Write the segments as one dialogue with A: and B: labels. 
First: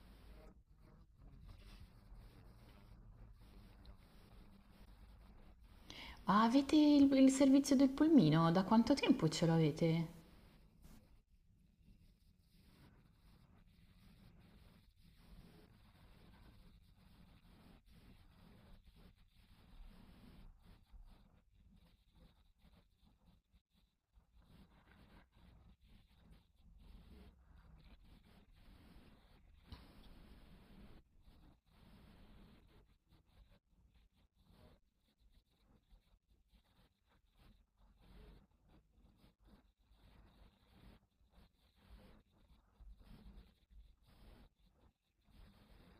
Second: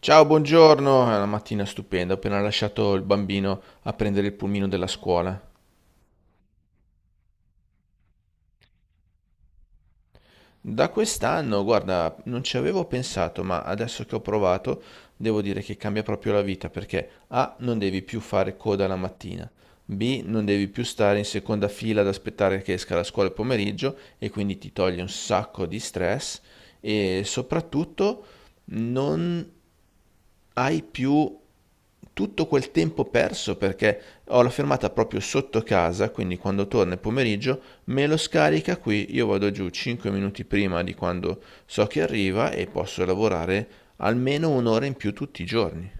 A: Ciao, buongiorno. È una mattina stupenda. Ho appena lasciato il bambino a prendere il pulmino della scuola.
B: Ah, avete il servizio del pulmino? Da quanto tempo ce l'avete?
A: Da quest'anno, guarda, non ci avevo pensato, ma adesso che ho provato, devo dire che cambia proprio la vita perché A, non devi più fare coda la mattina. B, non devi più stare in seconda fila ad aspettare che esca la scuola il pomeriggio e quindi ti toglie un sacco di stress e soprattutto non hai più tutto quel tempo perso perché ho la fermata proprio sotto casa, quindi quando torna il pomeriggio me lo scarica qui, io vado giù 5 minuti prima di quando so che arriva e posso lavorare almeno un'ora in più tutti i giorni.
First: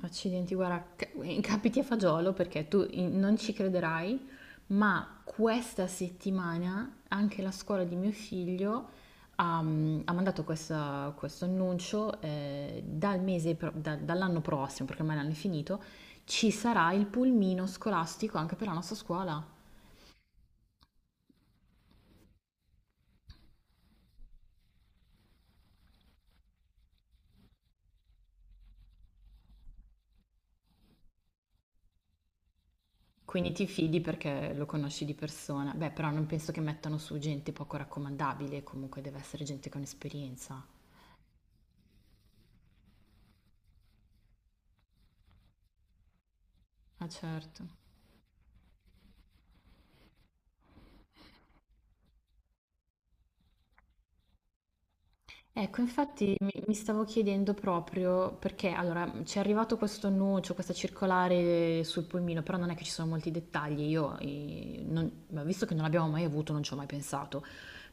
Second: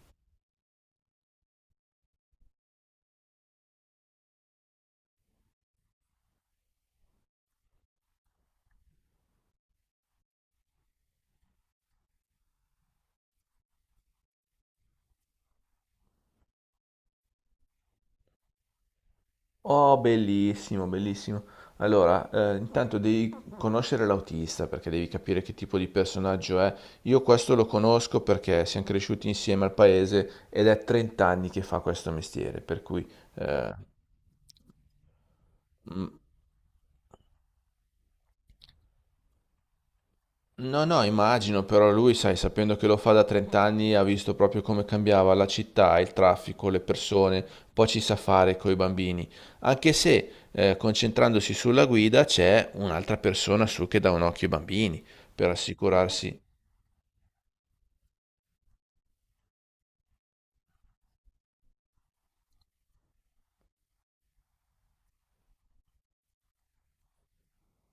B: Accidenti, guarda, capiti a fagiolo perché tu non ci crederai, ma questa settimana anche la scuola di mio figlio ha mandato questo annuncio dall'anno prossimo, perché ormai l'anno è finito, ci sarà il pulmino scolastico anche per la nostra scuola.
A: Oh, bellissimo, bellissimo. Allora, intanto devi conoscere l'autista perché devi capire che tipo di personaggio è. Io questo lo conosco perché siamo cresciuti insieme al paese ed è 30 anni che fa questo mestiere, per cui
B: Quindi ti
A: eh,
B: fidi perché lo conosci di persona. Beh,
A: Mm,
B: però non penso che mettano su gente poco raccomandabile, comunque deve essere gente con esperienza.
A: no, no, immagino, però lui, sai, sapendo che lo fa da 30 anni, ha visto proprio come cambiava la città, il traffico, le
B: Ah,
A: persone,
B: certo.
A: poi ci sa fare coi bambini. Anche se, concentrandosi sulla guida, c'è un'altra persona su che dà un occhio ai bambini, per
B: Ecco, infatti
A: assicurarsi.
B: mi stavo chiedendo proprio perché, allora, ci è arrivato questo annuncio, questa circolare sul pulmino, però non è che ci sono molti dettagli. Io, ma visto che non l'abbiamo mai avuto, non ci ho mai pensato,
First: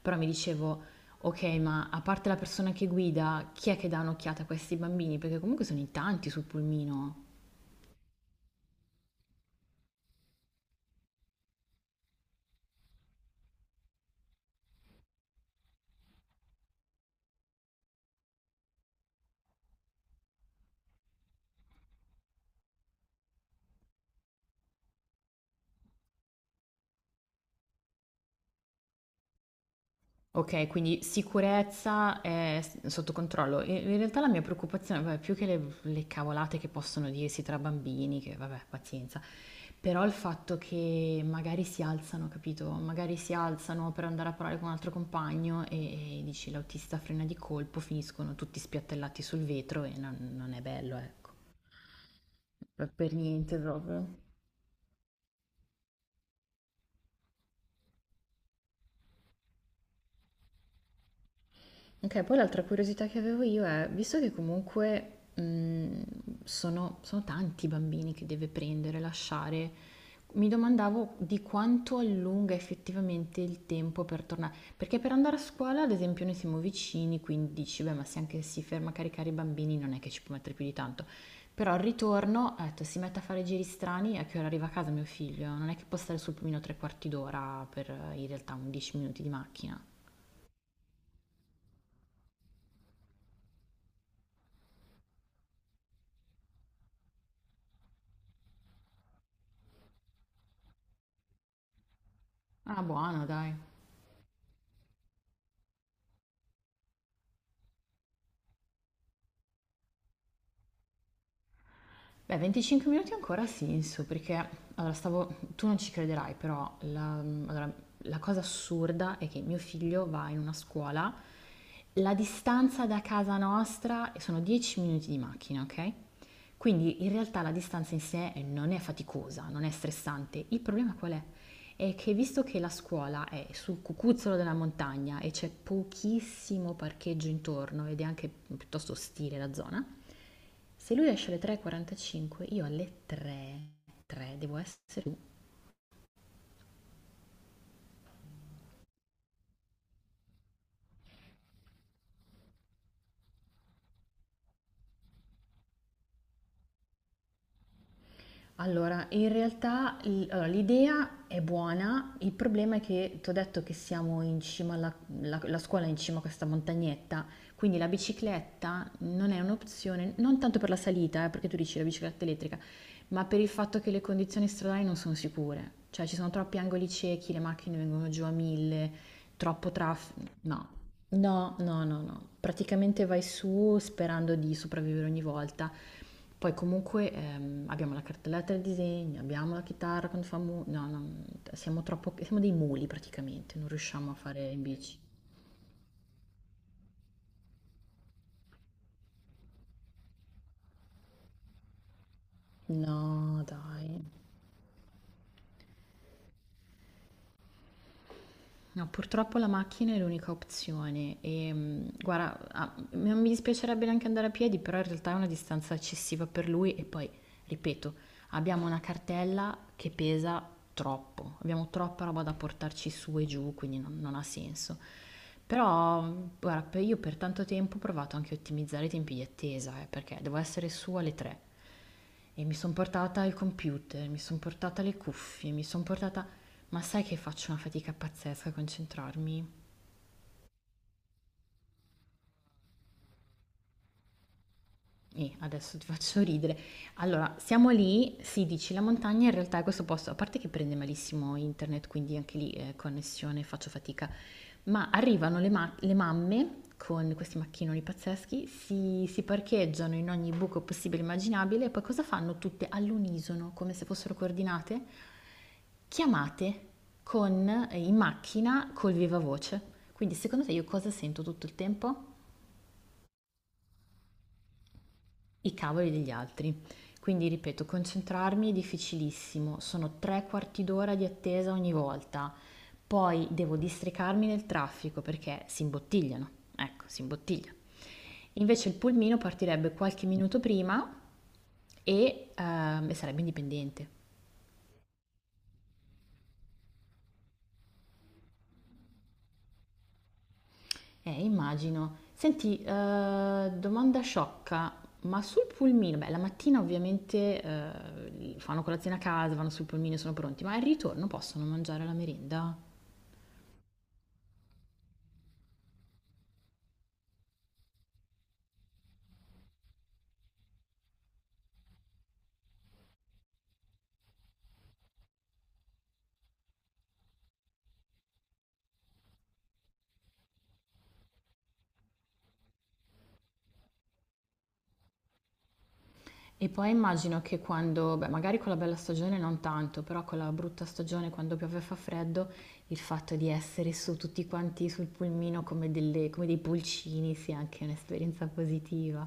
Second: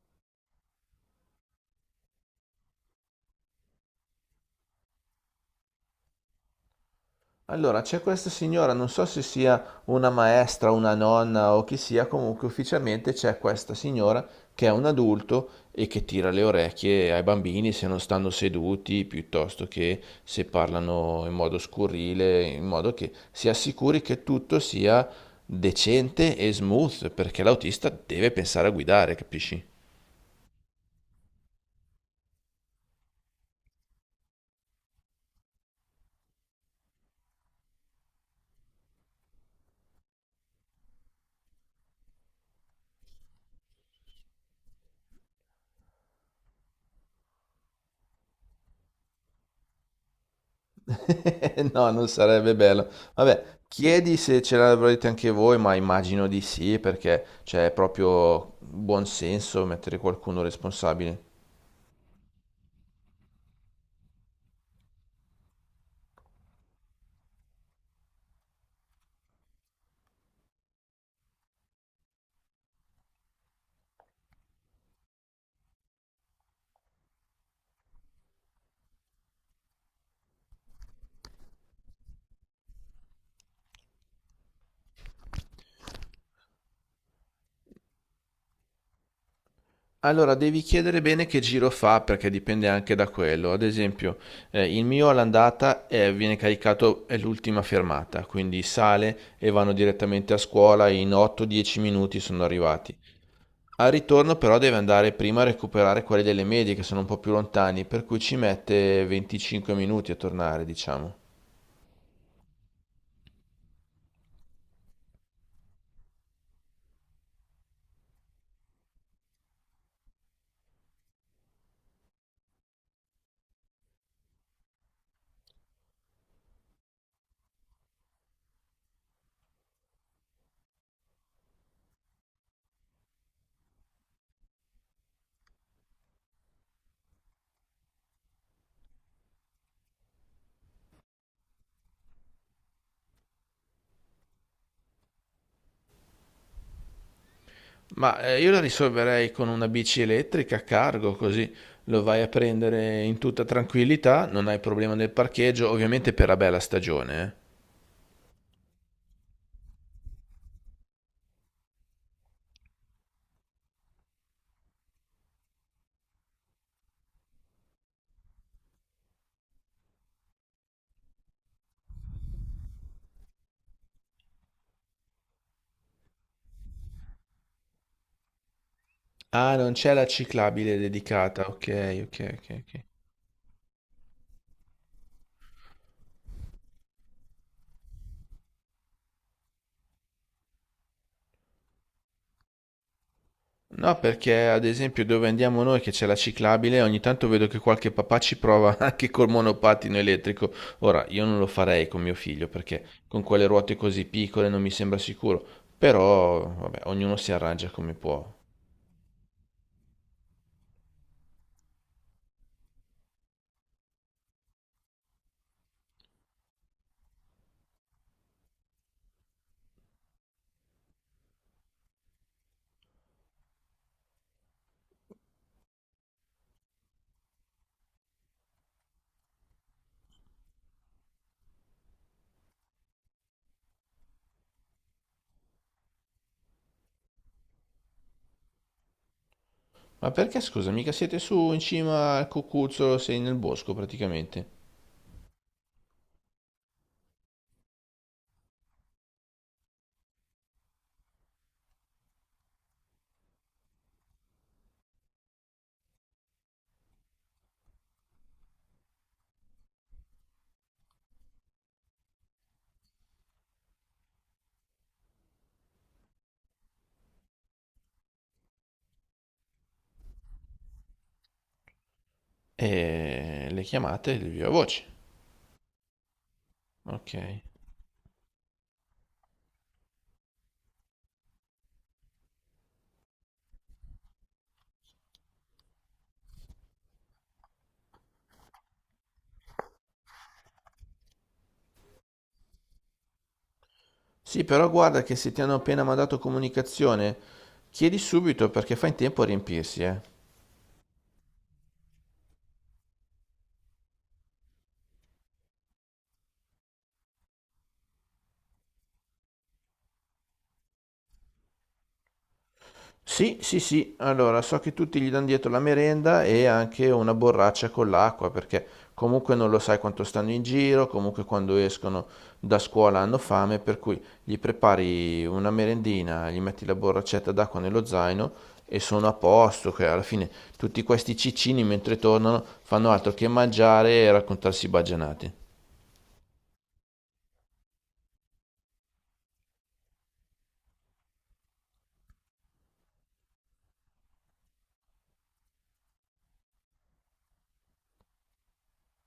B: però mi dicevo, ok, ma a parte la persona che guida, chi è che dà un'occhiata a questi bambini? Perché comunque sono in tanti sul pulmino.
A: Allora, c'è questa signora, non so se sia una maestra, una nonna o chi sia, comunque ufficialmente c'è questa signora che è un adulto e che tira le orecchie ai bambini se non stanno seduti, piuttosto che se parlano in modo scurrile, in modo che si assicuri che tutto sia decente e smooth, perché l'autista deve pensare a guidare, capisci?
B: Ok, quindi sicurezza è sotto controllo. In realtà la mia preoccupazione, vabbè, più che le cavolate che possono dirsi tra bambini, che vabbè, pazienza, però il fatto che magari si alzano, capito? Magari si alzano per andare a parlare con un altro compagno e dici l'autista frena di colpo, finiscono tutti spiattellati sul vetro e non è bello, ecco.
A: No, non sarebbe bello.
B: Per
A: Vabbè,
B: niente proprio.
A: chiedi se ce l'avrete anche voi, ma immagino di sì, perché c'è proprio buon senso mettere qualcuno responsabile.
B: Ok, poi l'altra curiosità che avevo io è, visto che comunque sono tanti i bambini che deve prendere, lasciare, mi domandavo di quanto allunga effettivamente il tempo per tornare. Perché per andare a scuola, ad esempio, noi siamo vicini, quindi dici, beh, ma se anche si ferma a caricare i bambini non è che ci può mettere più di tanto. Però al ritorno, ho detto, si mette a fare giri strani, a che ora arriva a casa mio figlio? Non è che può stare sul pulmino tre quarti d'ora per in realtà un 10 minuti di macchina.
A: Allora, devi chiedere bene che giro fa, perché dipende anche da quello. Ad esempio, il mio all'andata viene caricato, è l'ultima fermata, quindi sale e vanno direttamente a scuola, in 8-10 minuti sono
B: Ah,
A: arrivati.
B: buono, dai.
A: Al ritorno però deve andare prima a recuperare quelli delle medie che sono un po' più lontani, per cui ci mette 25 minuti a tornare, diciamo.
B: Beh, 25 minuti ancora ha senso, perché allora stavo, tu non ci crederai, però la, allora, la cosa assurda è che mio figlio va in una scuola, la distanza da casa nostra sono 10 minuti di macchina, ok? Quindi in realtà la distanza in sé non è faticosa, non è stressante. Il problema qual è? È che visto che la scuola è sul cucuzzolo della montagna e c'è pochissimo parcheggio intorno ed è anche piuttosto ostile la zona, se lui esce alle 3:45, io alle 3, 3 devo essere giù.
A: Ma io la risolverei con una bici elettrica a cargo, così lo vai a prendere in tutta tranquillità, non hai problema del parcheggio, ovviamente per la bella stagione.
B: Allora, in realtà allora, l'idea è buona, il problema è che ti ho detto che siamo in cima la scuola è in cima a questa montagnetta, quindi la bicicletta non è un'opzione, non tanto per la salita, perché tu dici la bicicletta elettrica, ma per il fatto che le condizioni stradali non sono sicure, cioè ci sono troppi angoli ciechi, le macchine vengono giù a mille,
A: Ah,
B: troppo
A: non c'è la
B: traffico, no,
A: ciclabile dedicata,
B: no, no,
A: ok,
B: no, no.
A: ok, ok, ok.
B: Praticamente vai su sperando di sopravvivere ogni volta. Poi comunque abbiamo la cartelletta del disegno, abbiamo la chitarra quando fa no, no, siamo dei muli praticamente, non
A: No,
B: riusciamo a
A: perché
B: fare in
A: ad
B: bici.
A: esempio dove andiamo noi che c'è la ciclabile, ogni tanto vedo che qualche papà ci prova anche col monopattino elettrico. Ora, io non lo farei con mio figlio perché con
B: No,
A: quelle ruote così
B: dai.
A: piccole non mi sembra sicuro. Però, vabbè, ognuno si arrangia come può.
B: No, purtroppo la macchina è l'unica opzione e guarda, ah, non mi dispiacerebbe neanche andare a piedi, però in realtà è una distanza eccessiva per lui e poi, ripeto, abbiamo una cartella che pesa troppo, abbiamo troppa roba da portarci su e giù, quindi non ha senso. Però, guarda, io per tanto tempo ho provato anche a ottimizzare i tempi di attesa, perché devo essere su alle 3 e mi sono portata il computer, mi sono portata le cuffie, mi sono portata. Ma sai che faccio una fatica pazzesca a concentrarmi?
A: Ma perché, scusa, mica siete su in cima al cucuzzolo, sei nel bosco praticamente.
B: E adesso ti faccio ridere. Allora, siamo lì, sì, dici la montagna, in realtà è questo posto, a parte che prende malissimo internet, quindi anche lì connessione, faccio fatica, ma arrivano le mamme con questi macchinoni pazzeschi, si parcheggiano in ogni buco possibile e immaginabile e poi cosa fanno tutte all'unisono, come se fossero coordinate? Chiamate in macchina col viva voce. Quindi secondo te io cosa sento tutto il tempo?
A: E le chiamate di viva voce.
B: I cavoli degli altri.
A: Ok.
B: Quindi ripeto, concentrarmi è difficilissimo, sono tre quarti d'ora di attesa ogni volta. Poi devo districarmi nel traffico perché si imbottigliano. Ecco, si imbottiglia. Invece il pulmino partirebbe qualche minuto prima e sarebbe indipendente.
A: Sì, però guarda che se ti hanno appena mandato comunicazione, chiedi subito perché fa in tempo a riempirsi, eh.
B: Immagino. Senti, domanda sciocca, ma sul pulmino, beh, la mattina ovviamente fanno colazione a casa, vanno sul pulmino e sono pronti, ma al ritorno possono mangiare la merenda?
A: Sì, sì, sì, allora so che tutti gli danno dietro la merenda e anche una borraccia con l'acqua perché comunque non lo sai quanto stanno in giro, comunque quando escono da scuola hanno fame, per cui gli prepari una merendina, gli metti la borraccetta d'acqua nello zaino e sono a posto, che alla fine tutti questi ciccini mentre tornano fanno altro che mangiare e raccontarsi baggianate.
B: E poi immagino che quando, beh, magari con la bella stagione non tanto, però con la brutta stagione, quando piove e fa freddo, il fatto di essere su tutti quanti sul pulmino come come dei pulcini sia anche un'esperienza positiva.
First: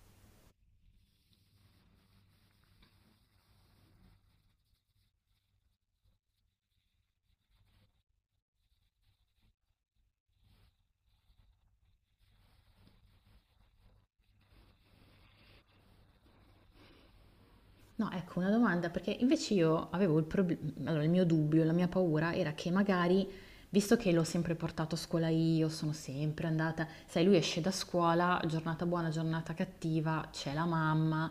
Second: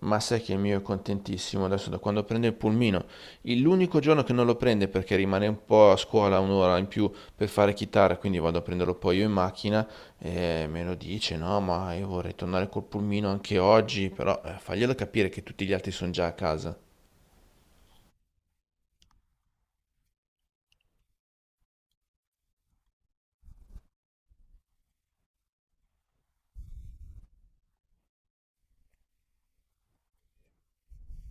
A: Ma sai che il mio è contentissimo adesso da quando prende il pulmino. Il- L'unico giorno che non lo prende perché rimane un po' a scuola un'ora in più per fare chitarra, quindi vado a prenderlo poi io in macchina e me lo dice, no, ma io vorrei tornare col pulmino anche oggi, però faglielo capire che tutti gli altri sono già a casa.
B: No, ecco una domanda, perché invece io avevo il problema, allora il mio dubbio, la mia paura era che magari, visto che l'ho sempre portato a scuola io, sono sempre andata, sai, lui esce da scuola, giornata buona, giornata cattiva, c'è la mamma,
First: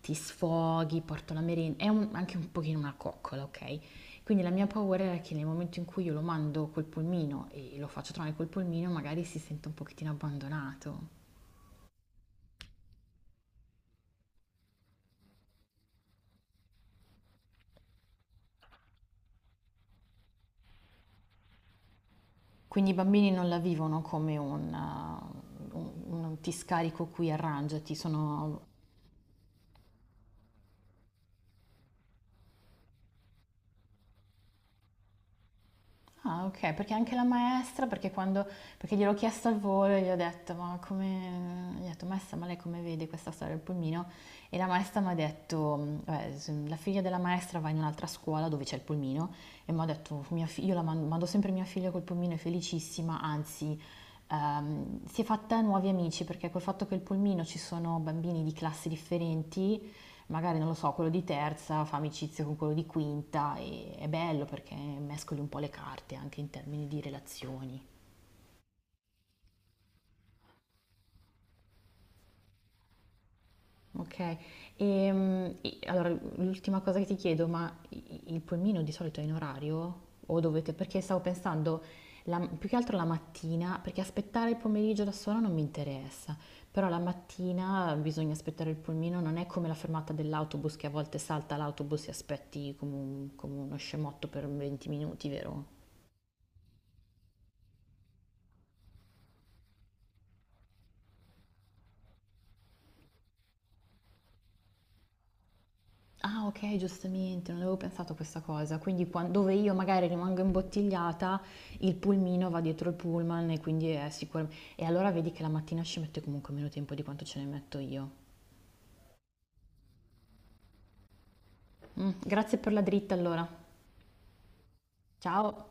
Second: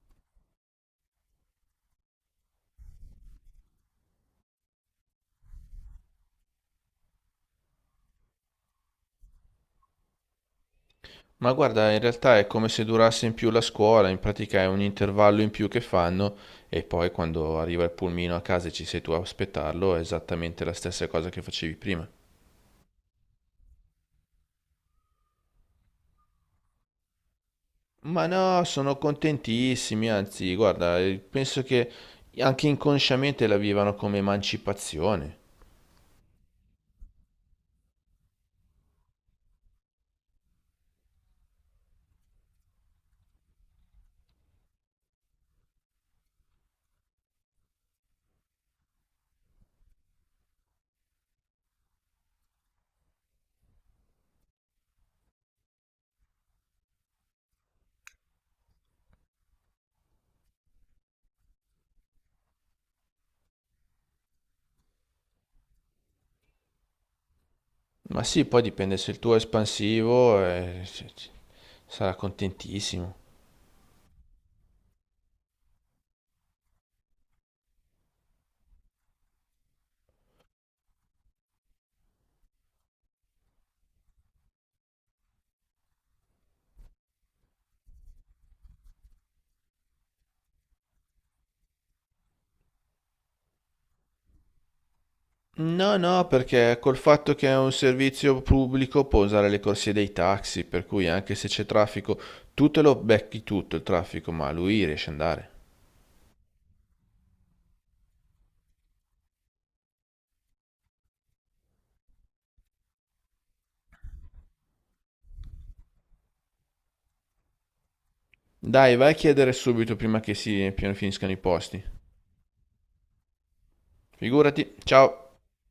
B: ti sfoghi, porto la merenda, è anche un pochino una coccola, ok? Quindi la mia paura era che nel momento in cui io lo mando col pulmino e lo faccio trovare col pulmino, magari si sente un pochettino abbandonato.
A: Ma guarda, in realtà è come se durasse in più la scuola, in pratica è un intervallo in più che fanno e poi quando arriva il pulmino a casa e ci sei tu a aspettarlo è esattamente la stessa cosa che facevi prima.
B: Quindi i bambini non la vivono come un ti scarico qui, arrangiati,
A: Ma no,
B: sono.
A: sono contentissimi, anzi, guarda, penso che anche inconsciamente la vivano come emancipazione.
B: Ah, ok, perché anche la maestra, perché quando, perché gliel'ho chiesto al volo e gli ho detto, ma come, gli ho detto, maestra, ma lei come vede questa storia del pulmino? E la maestra mi ha detto: "Mm, vabbè, la figlia della maestra va in un'altra scuola dove c'è il pulmino e mi ha detto, io la mando, mando sempre mia figlia col pulmino, è felicissima, anzi, si è fatta nuovi amici perché col fatto che il pulmino ci sono bambini di classi differenti. Magari, non lo so, quello di terza fa amicizia con quello di quinta e è bello perché mescoli un po' le carte anche in termini di relazioni."
A: Ma sì, poi dipende se il tuo è espansivo, sarà contentissimo.
B: Ok. E allora l'ultima cosa che ti chiedo, ma il pulmino di solito è in orario? O dovete, perché stavo pensando più che altro la mattina, perché aspettare il pomeriggio da sola non mi interessa, però la mattina bisogna aspettare il pulmino, non è come la fermata dell'autobus che a volte salta l'autobus e aspetti come, come uno scemotto per 20 minuti, vero?
A: No, no, perché col fatto che è un servizio pubblico può usare le corsie dei taxi, per cui anche se c'è traffico, tu te lo becchi tutto il traffico, ma lui riesce ad andare.
B: Ah, ok, giustamente, non avevo pensato a questa cosa. Quindi dove io magari rimango imbottigliata, il pulmino va dietro il pullman e quindi è sicuro. E allora vedi che la mattina ci mette comunque meno tempo di quanto ce ne metto io.
A: Dai, vai a chiedere subito prima che finiscano i posti.
B: Mm, grazie per la dritta allora.
A: Figurati, ciao!
B: Ciao.